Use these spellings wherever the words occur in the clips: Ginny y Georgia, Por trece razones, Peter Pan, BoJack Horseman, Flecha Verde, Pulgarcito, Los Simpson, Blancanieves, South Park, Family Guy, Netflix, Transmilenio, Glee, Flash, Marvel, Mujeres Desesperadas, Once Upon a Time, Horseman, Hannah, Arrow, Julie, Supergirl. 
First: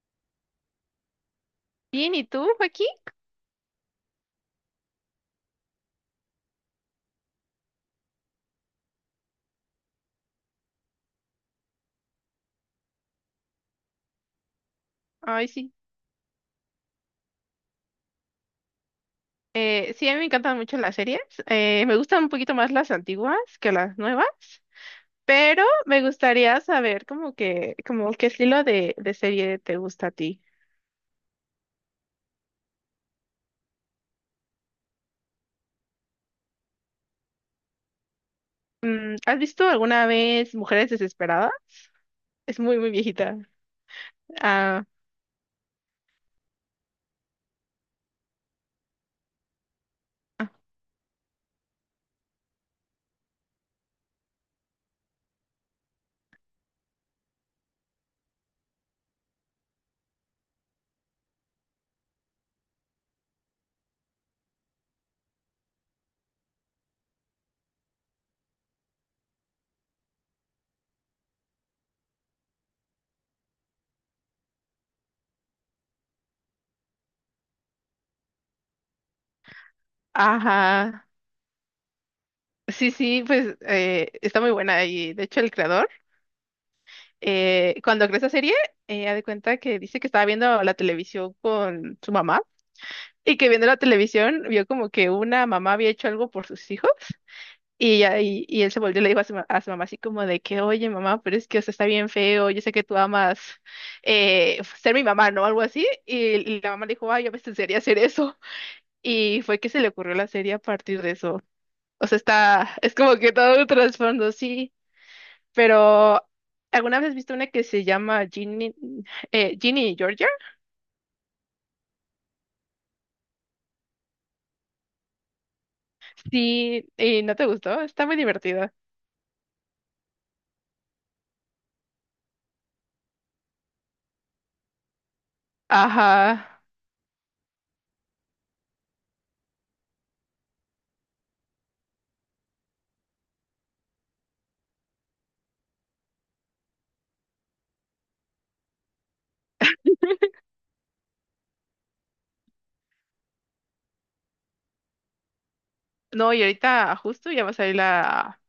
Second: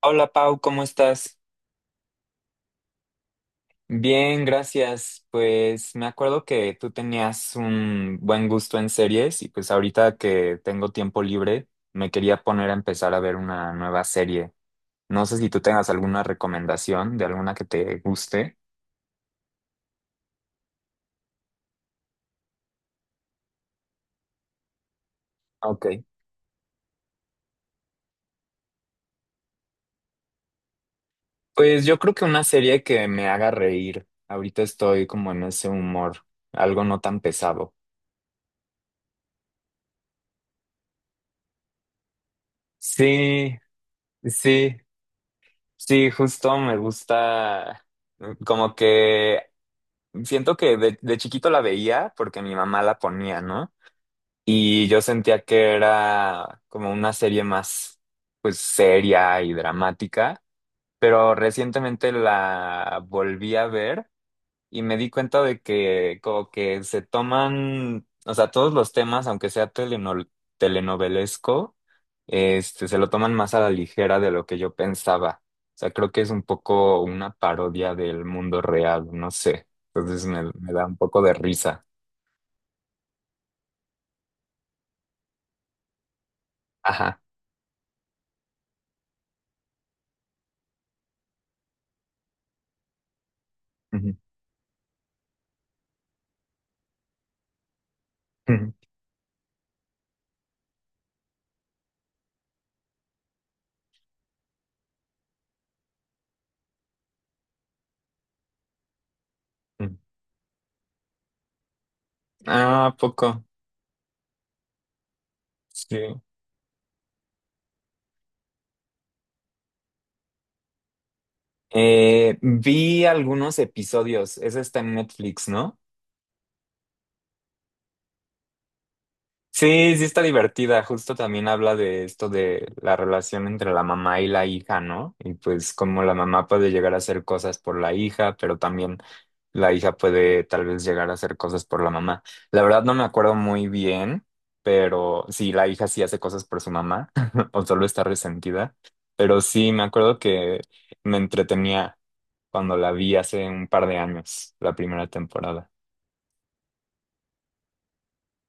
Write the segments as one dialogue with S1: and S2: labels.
S1: Hola Pau, ¿cómo estás?
S2: Bien, ¿y tú, Joaquín?
S1: Bien, gracias. Pues me acuerdo que tú tenías un buen gusto en series y pues ahorita que tengo tiempo libre me quería poner a empezar a ver una nueva serie. No sé
S2: Ay,
S1: si tú
S2: sí.
S1: tengas alguna recomendación de alguna que te guste.
S2: Sí, a mí me encantan mucho las series. Me gustan un poquito más las antiguas que las nuevas, pero
S1: Ok.
S2: me gustaría saber como que, como qué estilo de serie te gusta a ti.
S1: Pues yo creo que una serie que me haga reír. Ahorita estoy como en ese humor, algo no tan pesado.
S2: Mm, ¿has visto alguna vez Mujeres Desesperadas? Es muy, muy viejita.
S1: Sí, sí,
S2: Ah,
S1: sí, justo me gusta. Mm, como que siento que de chiquito la veía porque mi mamá la ponía, ¿no? Y yo sentía que era como una serie más, pues, seria y dramática, pero recientemente la volví a ver y me di cuenta de que como que se toman, o sea, todos los temas, aunque sea telenovelesco, este, se lo toman más a la ligera de lo que yo pensaba. O sea, creo que es un poco una parodia del mundo real, no sé. Entonces me da un
S2: ajá.
S1: poco de risa.
S2: Sí, sí, pues está muy buena y de hecho el creador,
S1: Ajá.
S2: cuando creó esa serie, ha de cuenta que dice que estaba viendo la televisión con su mamá. Y que viendo la
S1: Ujú.
S2: televisión, vio como que una mamá había hecho algo por sus hijos. Y él
S1: Ujú.
S2: se volvió y le dijo a su mamá así como de que, oye, mamá, pero es que, o sea, está bien feo, yo sé que tú amas ser mi mamá, ¿no? Algo así. Y la mamá le dijo, ay, yo me enseñaría hacer eso. Y fue que se le
S1: Ujú.
S2: ocurrió la serie a partir de eso. O sea, está,
S1: Ah,
S2: es
S1: ¿a
S2: como que
S1: poco?
S2: todo un trasfondo, sí.
S1: Sí.
S2: Pero, ¿alguna vez has visto una que se llama Ginny, Ginny y Georgia?
S1: Vi algunos episodios. Ese está en Netflix, ¿no?
S2: Sí, y no te gustó, está muy divertida.
S1: Sí, sí está divertida. Justo también habla de esto de la relación entre la mamá y la hija, ¿no? Y pues cómo la mamá
S2: Ajá.
S1: puede llegar a hacer cosas por la hija, pero también la hija puede tal vez llegar a hacer cosas por la mamá. La verdad no me acuerdo muy bien, pero sí, la hija sí hace cosas por su mamá o solo está resentida. Pero sí, me acuerdo que me entretenía cuando la vi hace un par de años, la primera temporada.
S2: No, y ahorita justo ya va a salir la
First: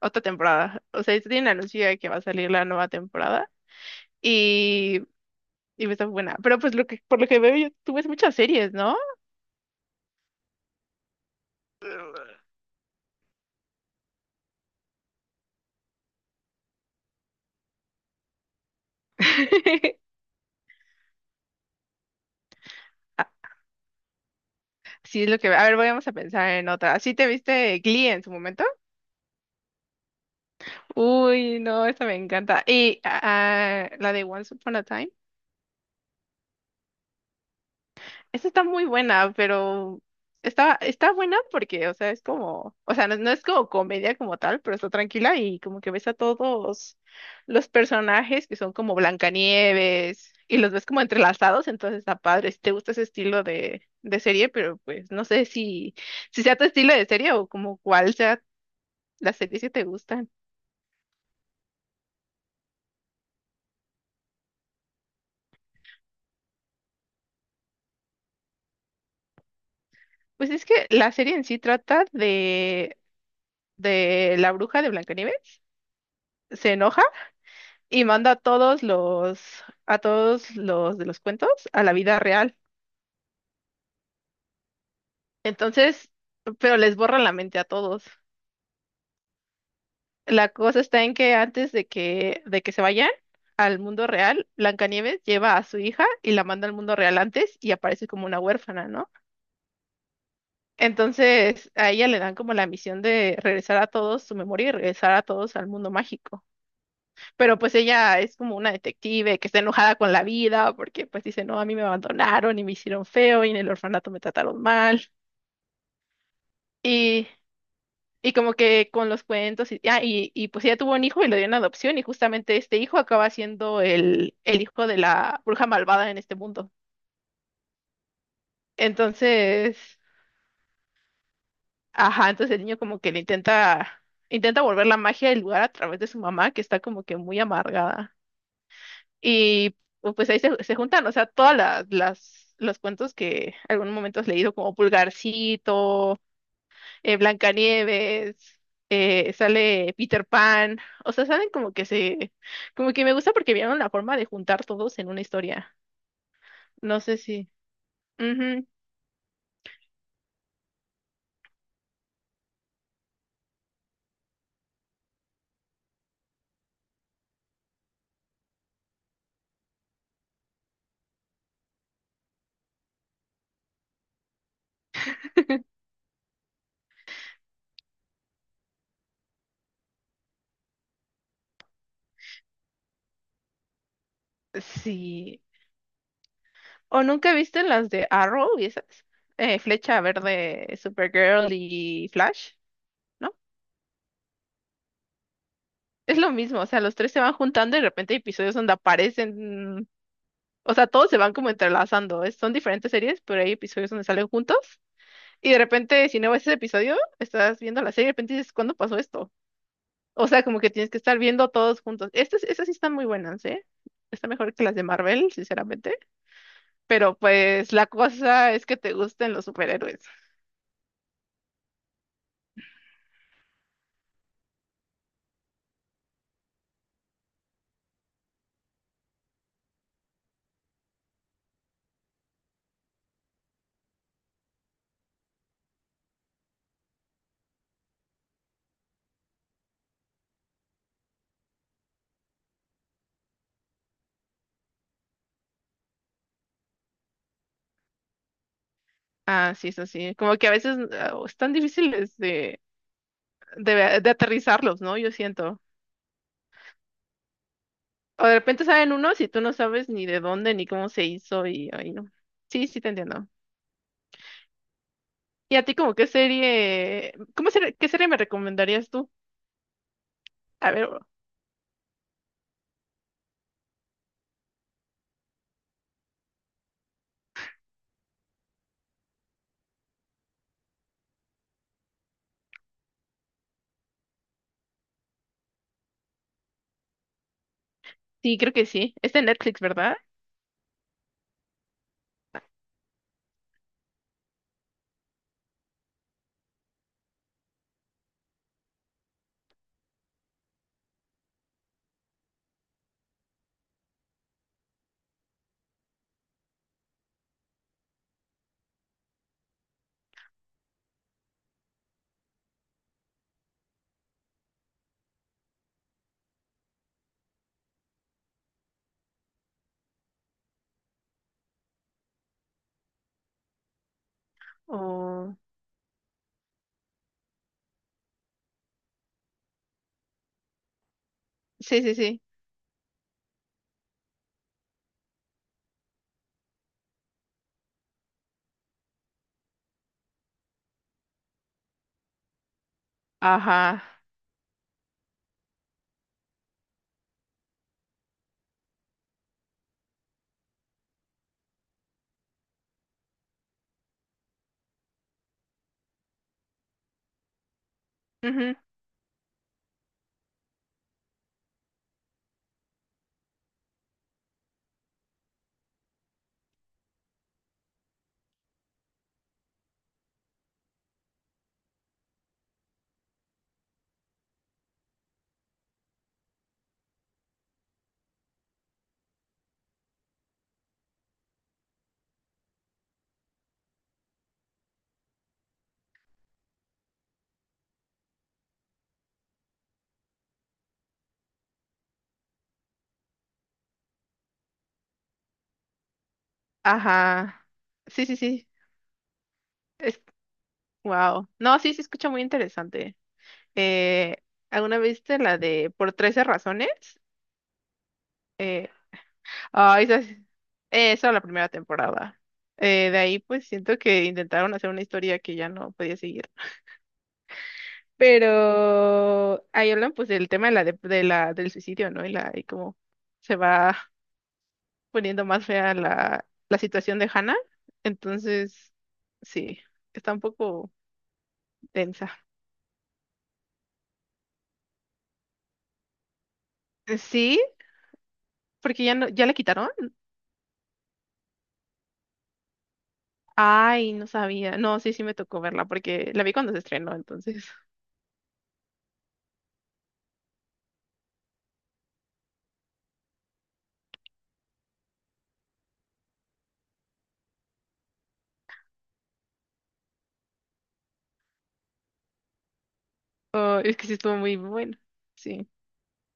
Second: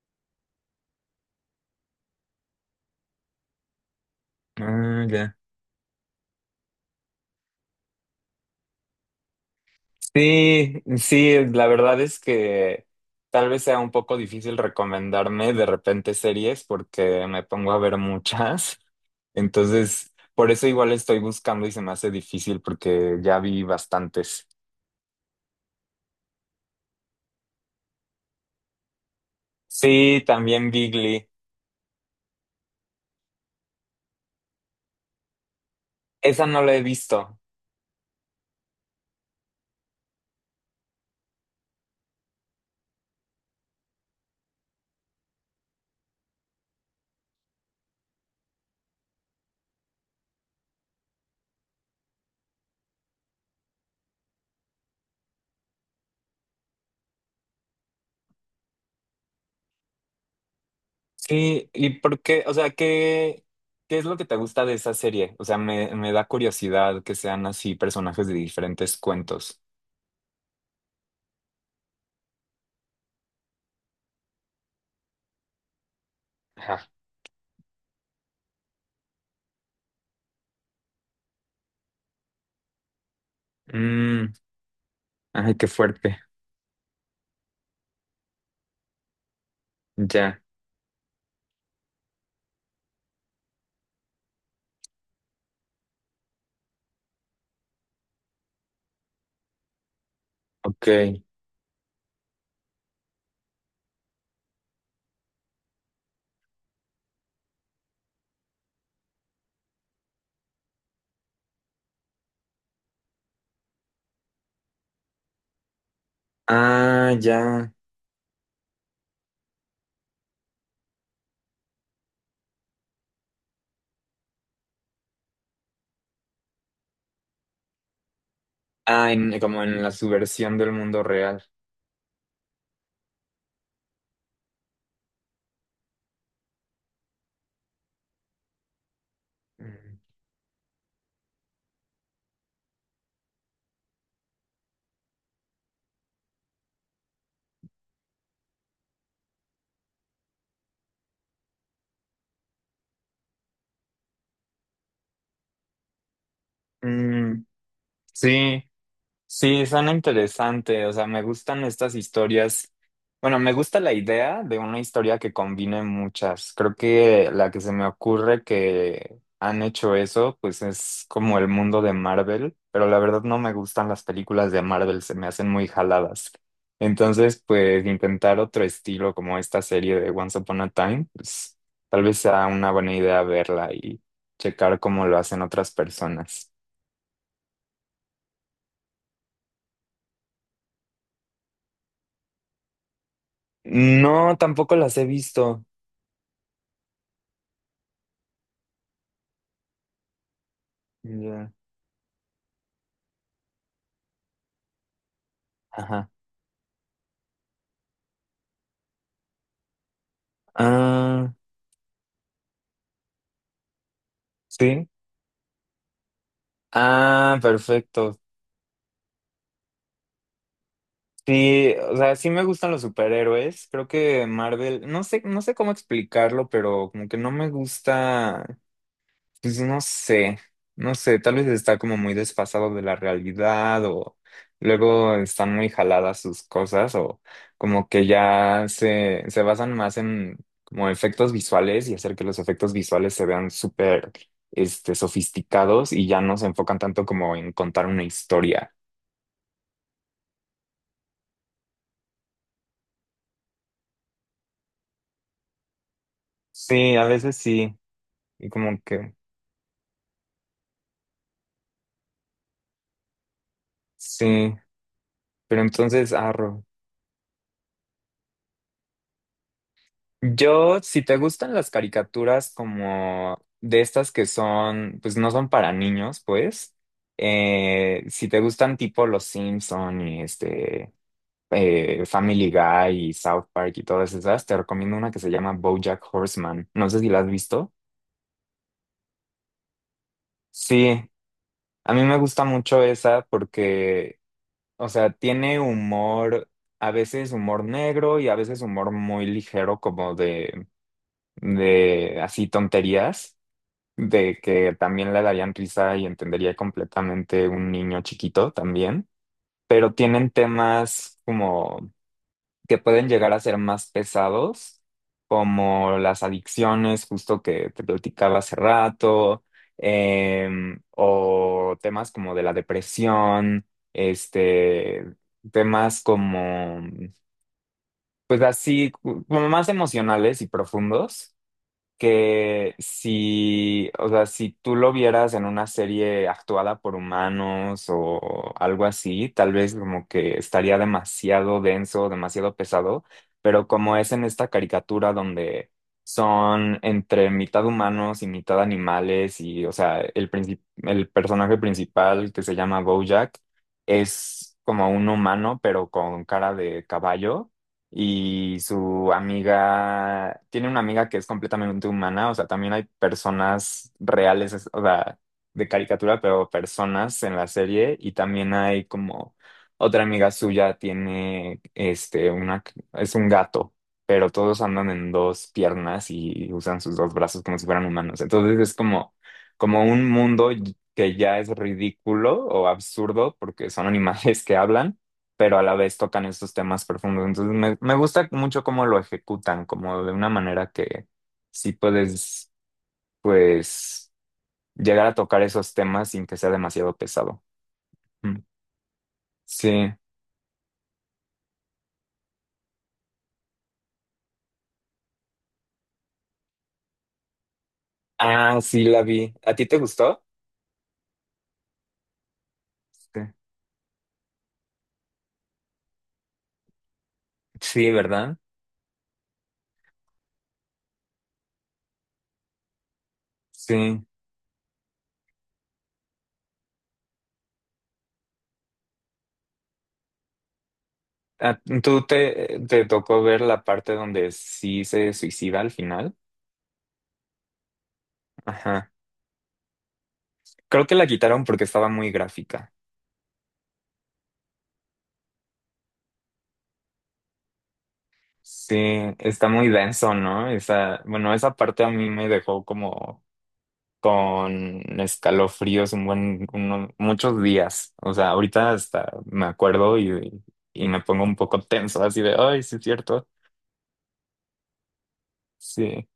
S2: otra temporada. O sea, ya tienen anuncio de que va a salir la nueva temporada y,
S1: Ah, ya.
S2: y está buena. Pero pues lo que, por lo que veo, yo, tú ves muchas series, ¿no?
S1: Sí, sí, la verdad es que tal vez sea un poco difícil recomendarme de repente series porque me pongo a ver muchas. Entonces, por eso igual estoy buscando y se me hace difícil porque ya vi bastantes.
S2: Sí, es lo que veo. A ver, vamos a pensar en otra. ¿Sí te viste Glee en su momento?
S1: Sí, también Bigly.
S2: Uy, no, esa me encanta. Y la de Once Upon a Time.
S1: Esa no la he visto.
S2: Esa está muy buena, pero está, está buena porque, o sea, es como, o sea, no, no es como comedia como tal, pero está tranquila y como que ves a todos los personajes que son como Blancanieves y los ves como entrelazados, entonces está padre. Si te gusta ese estilo de serie, pero pues no sé si, si sea tu estilo de serie o como cuál sea las series que te gustan.
S1: Sí, ¿y por qué? O sea, ¿qué, qué es lo que te gusta de esa serie? O sea, me da curiosidad que sean así personajes de diferentes cuentos.
S2: Pues es que la serie en sí trata de la bruja de Blancanieves, se
S1: Ajá.
S2: enoja y manda a a todos los de los cuentos a la vida real.
S1: Mm, ay, qué
S2: Entonces,
S1: fuerte.
S2: pero les borra la mente a todos.
S1: Ya.
S2: La cosa está en que antes de que se vayan al mundo real, Blancanieves lleva a su hija y la manda al mundo real antes y aparece como una huérfana, ¿no?
S1: Ok.
S2: Entonces, a ella le dan como la misión de regresar a todos su memoria y regresar a todos al mundo mágico. Pero pues ella es como una detective que está enojada con la vida porque pues dice, no, a mí me abandonaron y me hicieron feo y en el orfanato me trataron mal.
S1: Ah,
S2: Y,
S1: ya.
S2: y como que con los cuentos y, ah, y pues ella tuvo un hijo y lo dio en adopción y justamente este hijo acaba siendo el hijo de la bruja malvada en este mundo.
S1: Ah, como en la
S2: Entonces,
S1: subversión del mundo real.
S2: ajá, entonces el niño como que intenta volver la magia del lugar a través de su mamá que está como que muy amargada. Y
S1: Mm,
S2: pues ahí se, se juntan, o sea, todas los cuentos que algún momento has leído, como Pulgarcito, Blancanieves, sale Peter Pan, o sea, saben como que se, como que me gusta porque vieron la forma de juntar todos en una historia. No sé si,
S1: mm, sí, Sí, suena interesante, o sea, me gustan estas historias. Bueno, me gusta la idea de una historia que combine muchas. Creo que la que se me ocurre que han hecho eso, pues es como el mundo de Marvel, pero la verdad no me gustan las películas de Marvel, se me hacen muy jaladas. Entonces, pues intentar otro estilo como esta serie de Once Upon a Time, pues tal vez sea una buena idea verla y
S2: ujú,
S1: checar cómo lo hacen
S2: sí.
S1: otras personas.
S2: ¿O nunca viste las de Arrow y esas? Flecha Verde, Supergirl y Flash. ¿No?
S1: No, tampoco las he visto.
S2: Es lo mismo, o sea, los tres se van juntando y de repente hay episodios donde aparecen. O sea, todos se van como
S1: Ya.
S2: entrelazando. Son diferentes series, pero hay episodios donde salen juntos. Y de repente,
S1: Ajá.
S2: si no ves ese episodio, estás viendo la serie y de repente dices, ¿cuándo pasó esto? O sea, como que tienes que estar
S1: Ah,
S2: viendo todos juntos. Estas sí están muy buenas, ¿eh? Está mejor que las de
S1: sí.
S2: Marvel, sinceramente. Pero
S1: Ah,
S2: pues la
S1: perfecto.
S2: cosa es que te gusten los superhéroes.
S1: Sí, o sea, sí me gustan los superhéroes. Creo que Marvel, no sé, no sé cómo explicarlo, pero como que no me gusta. Pues no sé, no sé, tal vez está como muy desfasado de la realidad o luego están muy jaladas sus cosas o como que ya se basan más en como efectos visuales y hacer que los efectos visuales se vean súper, sofisticados y ya no se enfocan tanto como en contar una historia.
S2: Ah, sí, eso sí. Como que a veces están difíciles de, de aterrizarlos, ¿no? Yo siento.
S1: Sí, a veces sí,
S2: O de
S1: y
S2: repente
S1: como
S2: salen
S1: que
S2: unos y tú no sabes ni de dónde ni cómo se hizo y ahí no. Sí, sí te entiendo.
S1: sí,
S2: ¿Y
S1: pero
S2: a ti como qué
S1: entonces, arro.
S2: serie, qué serie me recomendarías tú? A
S1: Yo,
S2: ver,
S1: si te gustan las caricaturas como de estas que son, pues no son para niños, pues, si te gustan tipo Los Simpson y Family Guy y South Park y todas esas, te recomiendo una que se llama BoJack Horseman. No sé si la has visto.
S2: sí, creo que sí. Es de Netflix, ¿verdad?
S1: Sí, a mí me gusta mucho esa porque, o sea, tiene humor, a veces humor negro y a veces humor muy ligero como de así tonterías, de que también le darían risa y entendería completamente un niño chiquito también, pero tienen temas como que pueden llegar a ser más pesados, como las adicciones, justo que te platicaba hace rato, o temas como de la depresión, este,
S2: O...
S1: temas como, pues así, como más emocionales y profundos
S2: Sí, sí, sí.
S1: que si, o sea, si tú lo vieras en una serie actuada por humanos o algo así, tal vez como que estaría demasiado denso, demasiado pesado, pero
S2: Ajá.
S1: como es en esta caricatura donde son entre mitad humanos y mitad animales y, o sea, el el personaje principal que se llama Bojack es como un humano, pero con cara de caballo
S2: Ujú.
S1: y su amiga, tiene una amiga que es completamente humana, o sea, también hay personas reales, o sea, de caricatura, pero personas en la serie y también hay como otra amiga suya tiene, este, una, es un gato, pero todos andan en dos piernas y usan sus dos brazos como si fueran humanos. Entonces es como, como un mundo que ya es ridículo o absurdo porque son animales que hablan, pero a la vez tocan estos temas profundos. Entonces me gusta mucho cómo lo ejecutan, como de una manera que sí puedes, pues, llegar a tocar esos temas sin que sea demasiado pesado.
S2: Ajá. Sí, sí,
S1: Mm.
S2: sí.
S1: Sí.
S2: Es... Wow. No, sí, se escucha muy interesante. Eh, ¿Alguna vez viste la de Por trece razones?
S1: Ah,
S2: Eh,
S1: sí, la vi. ¿A ti te
S2: esa,
S1: gustó?
S2: esa la primera temporada. De ahí
S1: Sí.
S2: pues siento que intentaron hacer una historia que ya no podía seguir.
S1: Sí, ¿verdad?
S2: Pero ahí hablan pues del tema de la, dep- de, la, del suicidio, ¿no? Y, la, y cómo se va
S1: Sí.
S2: poniendo más fea la situación de Hannah. Entonces, sí, está un poco
S1: Ah, ¿tú
S2: densa.
S1: te tocó ver la parte donde sí se suicida al final?
S2: Sí, porque
S1: Ajá.
S2: ya no, ya la quitaron.
S1: Creo que la quitaron porque estaba muy gráfica.
S2: Ay, no sabía. No, sí, sí me tocó verla porque la vi cuando se estrenó, entonces.
S1: Sí, está muy denso, ¿no? Esa, bueno, esa parte a mí me dejó como con escalofríos un buen, muchos días. O sea, ahorita hasta me acuerdo y me pongo un poco tenso, así de, ay, sí es cierto.
S2: Oh, es que sí estuvo muy bueno. Sí,
S1: Sí,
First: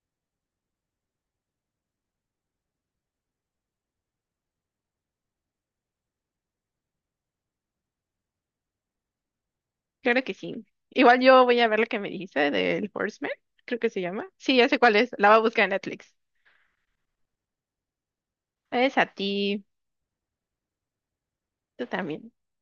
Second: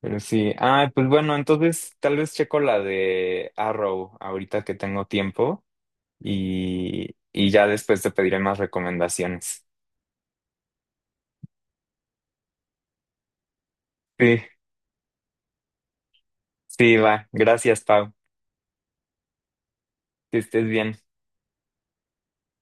S1: pero sí. Ah, pues bueno, entonces tal vez checo la de Arrow ahorita que tengo tiempo y ya después te pediré más recomendaciones.
S2: claro que sí. Igual yo voy a ver la que me dijiste del Horseman, creo que se llama.
S1: Sí,
S2: Sí, ya sé cuál es. La voy a buscar en Netflix.
S1: sí, va. Gracias, Pau.
S2: Es a ti.
S1: Que estés bien.
S2: Tú también.